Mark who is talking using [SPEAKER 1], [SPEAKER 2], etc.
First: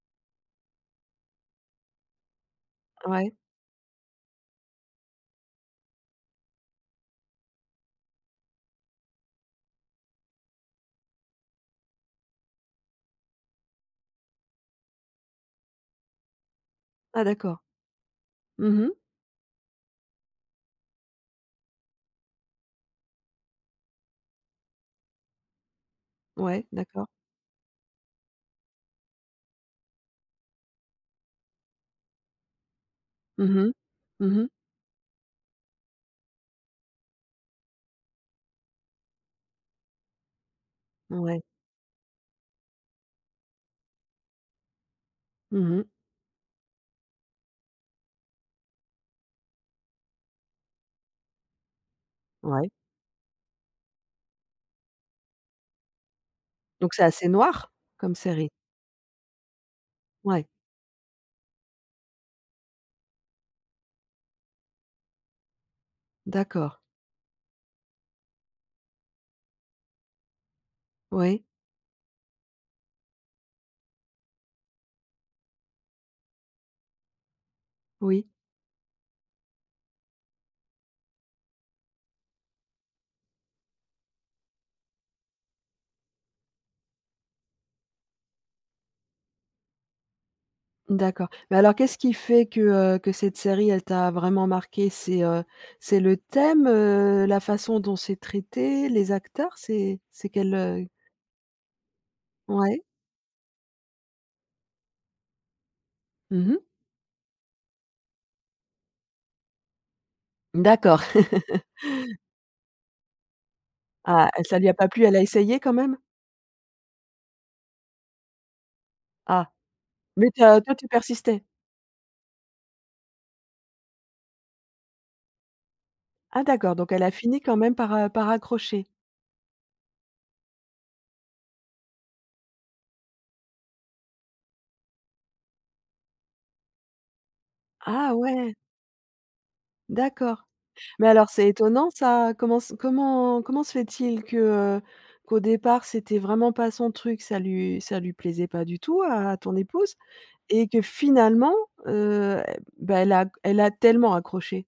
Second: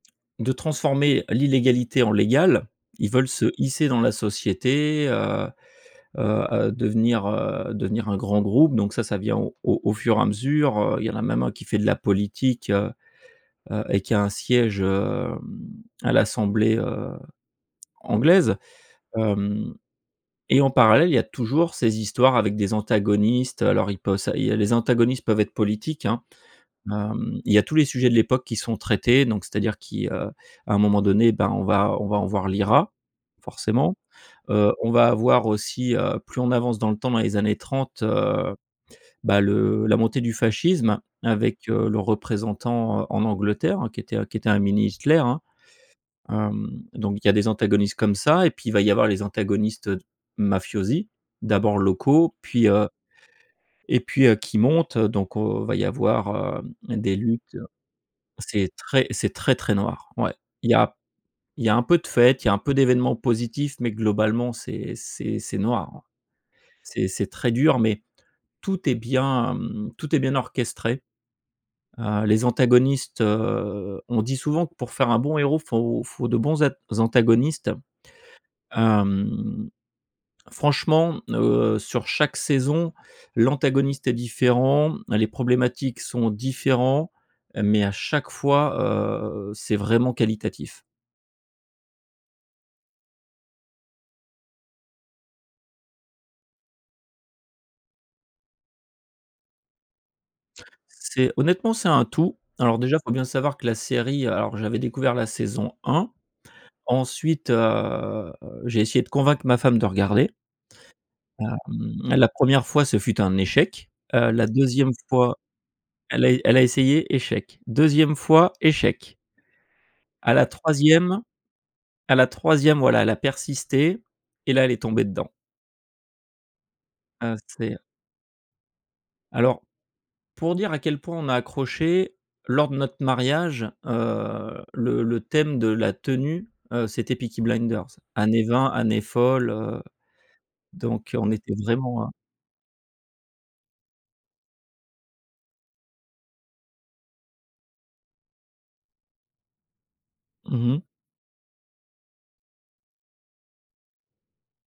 [SPEAKER 1] De transformer l'illégalité en légal. Ils veulent
[SPEAKER 2] Ouais.
[SPEAKER 1] se hisser dans la société, heu, heu, heu, devenir, heu, devenir un grand groupe. Donc ça, ça vient au au au fur et à mesure, heu. Il y en a même 1 qui fait de la politique, heu, heu et qui a un siège hem à l'assemblée, heu,
[SPEAKER 2] Ah d'accord.
[SPEAKER 1] anglaise.
[SPEAKER 2] Mmh mh.
[SPEAKER 1] Hem et en parallèle, il y a toujours ces histoires avec des antagonistes, heu. Alors ils poss il y a les antagonistes peuvent être politiques, hein.
[SPEAKER 2] Ouais d'accord.
[SPEAKER 1] Hem, il y a tous les sujets de l'époque qui sont traités, donc c'est-à-dire qui, heu à un moment donné, ben on va on va avoir l'IRA,
[SPEAKER 2] Mmh mh.
[SPEAKER 1] forcément.
[SPEAKER 2] Mmh mh.
[SPEAKER 1] Heu, on va avoir aussi, heu, plus on avance dans le temps dans les années 30, heu, ben, le la montée du fascisme
[SPEAKER 2] Ouais.
[SPEAKER 1] avec, heu, le représentant, heu, en Angleterre, hein, qui était un qui était un mini Hitler hein.
[SPEAKER 2] Mmh mh.
[SPEAKER 1] Hem, donc il y a des antagonistes comme ça et puis il va y avoir les antagonistes, heu, d mafiosi. D'abord locaux puis,
[SPEAKER 2] Ouais.
[SPEAKER 1] heu, et puis, heu, qui montent, heu, donc o va y avoir,
[SPEAKER 2] Donc
[SPEAKER 1] hem,
[SPEAKER 2] c'est
[SPEAKER 1] des
[SPEAKER 2] assez
[SPEAKER 1] luttes, heu.
[SPEAKER 2] noir, comme série?
[SPEAKER 1] C'est très c'est très, très noir. Ouais.
[SPEAKER 2] Ouais.
[SPEAKER 1] Il y a il y a un peu de fête, il y un peu d'événements positifs mais globalement c'est c'est c'est noir, hein.
[SPEAKER 2] D'accord.
[SPEAKER 1] C'est c'est très dur, mais tout est bien, mmh, tout est bien orchestré.
[SPEAKER 2] Oui.
[SPEAKER 1] Heu, les antagonistes, heu on dit souvent que pour faire un bon héros, faut faut de bons att antagonistes.
[SPEAKER 2] Oui.
[SPEAKER 1] Hem, franchement, heu, sur chaque saison, l'antagoniste est différent. Les problématiques sont différents, mais à chaque fois, heu, c'est vraiment qualitatif.
[SPEAKER 2] D'accord. Mais alors qu'est-ce qui fait que, heu, que cette série elle t'a vraiment marqué? C'est, heu, c'est le thème? Heu, la façon dont c'est traité? Les acteurs? C'est c'est quel, heu
[SPEAKER 1] C'est honnêtement, c'est un tout. Alors
[SPEAKER 2] Ouais.
[SPEAKER 1] déjà, il faut bien savoir que la série alors j'avais découvert la saison 1.
[SPEAKER 2] Mmh mh.
[SPEAKER 1] Ensuite, heu, j'ai essayé de convaincre ma femme de regarder.
[SPEAKER 2] D'accord.
[SPEAKER 1] Hem, la 1re fois ce fut un échec.
[SPEAKER 2] Ah,
[SPEAKER 1] Heu,
[SPEAKER 2] elle
[SPEAKER 1] la
[SPEAKER 2] ça lui a pas
[SPEAKER 1] 2e
[SPEAKER 2] plu, elle a
[SPEAKER 1] fois
[SPEAKER 2] essayé quand même?
[SPEAKER 1] elle a é elle a essayé échec, 2e fois échec.
[SPEAKER 2] Ah. Mais
[SPEAKER 1] À
[SPEAKER 2] tu
[SPEAKER 1] la
[SPEAKER 2] as toi, tu
[SPEAKER 1] 3e
[SPEAKER 2] persistais?
[SPEAKER 1] à la 3e voilà elle a persisté et là elle est tombée dedans.
[SPEAKER 2] Ah d'accord, donc elle a
[SPEAKER 1] Ah
[SPEAKER 2] fini quand
[SPEAKER 1] c'est,
[SPEAKER 2] même
[SPEAKER 1] heu
[SPEAKER 2] par, heu, par accrocher.
[SPEAKER 1] Alors, pour dire à quel point on a accroché, lors de notre mariage, heu, le le thème de la tenue, heu, c'était Peaky Blinders,
[SPEAKER 2] Ah
[SPEAKER 1] années
[SPEAKER 2] ouais!
[SPEAKER 1] 20, années folles, heu,
[SPEAKER 2] D'accord. Mais
[SPEAKER 1] donc, heu,
[SPEAKER 2] alors
[SPEAKER 1] on
[SPEAKER 2] c'est
[SPEAKER 1] était
[SPEAKER 2] étonnant
[SPEAKER 1] vraiment, hein.
[SPEAKER 2] ça. Comment s comment comment se fait-il que, heu, qu'au départ c'était vraiment pas son truc, ça lu ça lui plaisait pas du tout à à ton épouse
[SPEAKER 1] Mmh
[SPEAKER 2] et
[SPEAKER 1] mh.
[SPEAKER 2] que finalement, heu, e bah, elle a g elle a tellement accroché?